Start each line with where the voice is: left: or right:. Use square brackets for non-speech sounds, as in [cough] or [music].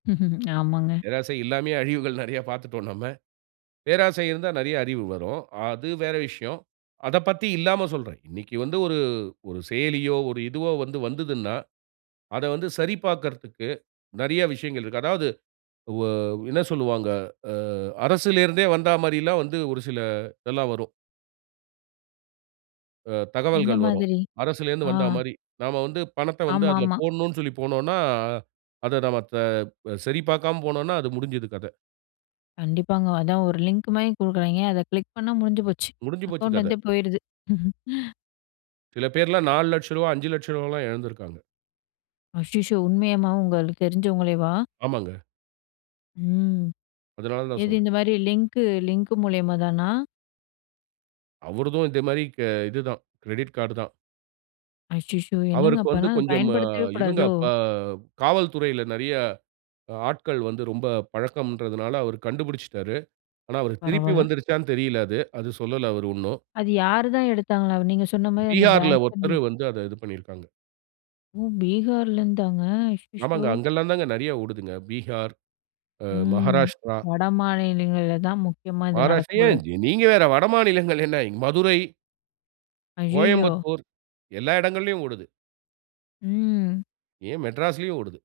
left: [chuckles] ஆமாங்க.
right: பேராசை இல்லாமயே அழிவுகள் நெறைய பாத்துட்டோம் நம்ம. பேராசை இருந்தா நெறைய அறிவு வரும். அது வேற விஷயம். அதப் பத்தி இல்லாம சொல்றேன். இன்னைக்கு வந்து ஒரு ஒரு செயலியோ, ஒரு இதுவோ வந்து வந்துதுன்னா, அத வந்து சரி பாக்கிறதுக்கு நெறைய விஷயங்கள் இருக்கு. அதாவது வ என்ன சொல்லுவாங்க, அ அரசிலிருந்தே வந்தா மாரில்லாம் வந்து ஒரு சில இதெல்லாம் வரும். ஆ
left: எந்த
right: தகவல்கள் வரும்.
left: மாதிரி?
right: அரசிலருந்து
left: ஆ
right: வந்த மாரி, நாம வந்து பணத்தை வந்து அதில
left: ஆமாமா.
right: போடணுன் சொல்லி போனோம்ன்னா, அத நம்ம தா சரி பாக்காம போனோன்னா, அது முடிஞ்சுது கதை.
left: கண்டிப்பாங்க. அதான் ஒரு லிங்க் மாரி குடுக்குராய்ங்க. அதை கிளிக் பண்ணா முடிஞ்சு போச்சு!
right: முடிஞ்சு போச்சு கதை.
left: அக்கௌண்ட்லருந்தே போயிடுது. [chuckles]
right: சில பேர்லாம் ரூ. 400000, ரூ. 500000 எல்லாம் இழந்திருக்காங்க.
left: ஐயயோ! உண்மையமா உங்களுக்கு தெரிஞ்சவங்களேவா?
right: ஆமாங்க.
left: ம்.
right: அதனால தான்
left: எது
right: சொல்றேன்.
left: இந்த மாதிரி லிங்க்கு லிங்க் மூலியமா தானா?
right: அவருதும் இதே மாதிரி க இதுதான். கிரெடிட் கார்டுதான்.
left: அச்சச்சோ! என்னங்க?
right: அவருக்கு வந்து
left: அப்பனா
right: கொஞ்சம்,
left: பயன்படுத்தவே
right: இவுங்க
left: கூடாதோ?
right: ப காவல்துறையில நெறைய ஆட்கள் வந்து ரொம்ப பழக்கம்ன்றுதனால, அவரு கண்டுபிடிச்சுட்டாரு. ஆனா அவருக்கு திருப்பி
left: பரவால்ல.
right: வந்துருச்சான்னு தெரியலை அது. அது சொல்லல அவரு ஒண்ணும்.
left: அது யார் தான் எடுத்தாங்களாம்? நீங்க சொன்ன மாரி அந்த
right: பீகார்ல
left: பேங்க்
right: ஒருத்தரு
left: [unintelligible]
right: வந்து அத இது பண்ணிருக்காங்க.
left: ம் பீகாரிலருந்தாங்க அச்சச்சோ!
right: ஆமாங்க. அங்கெல்லாம் தாங்க நிறைய ஓடுதுங்க. பீகார் அ
left: ம்
right: மகாராஷ்டிரா.
left: வடமாநிலங்கள்ல தான் முக்கியமா இது
right: மகாராஷ்டிரா,
left: நடக்கும் போல
right: ஏன்
left: இருக்
right: நீங்க வேற வடமாநிலங்கள் என்ன இங் மதுரை
left: அய்யயோ!
right: கோயம்புத்தூர் எல்லா இடங்கள்லயும் ஓடுது.
left: ம்.
right: ஏ, மெட்ராஸ்லயும் ஓடுது.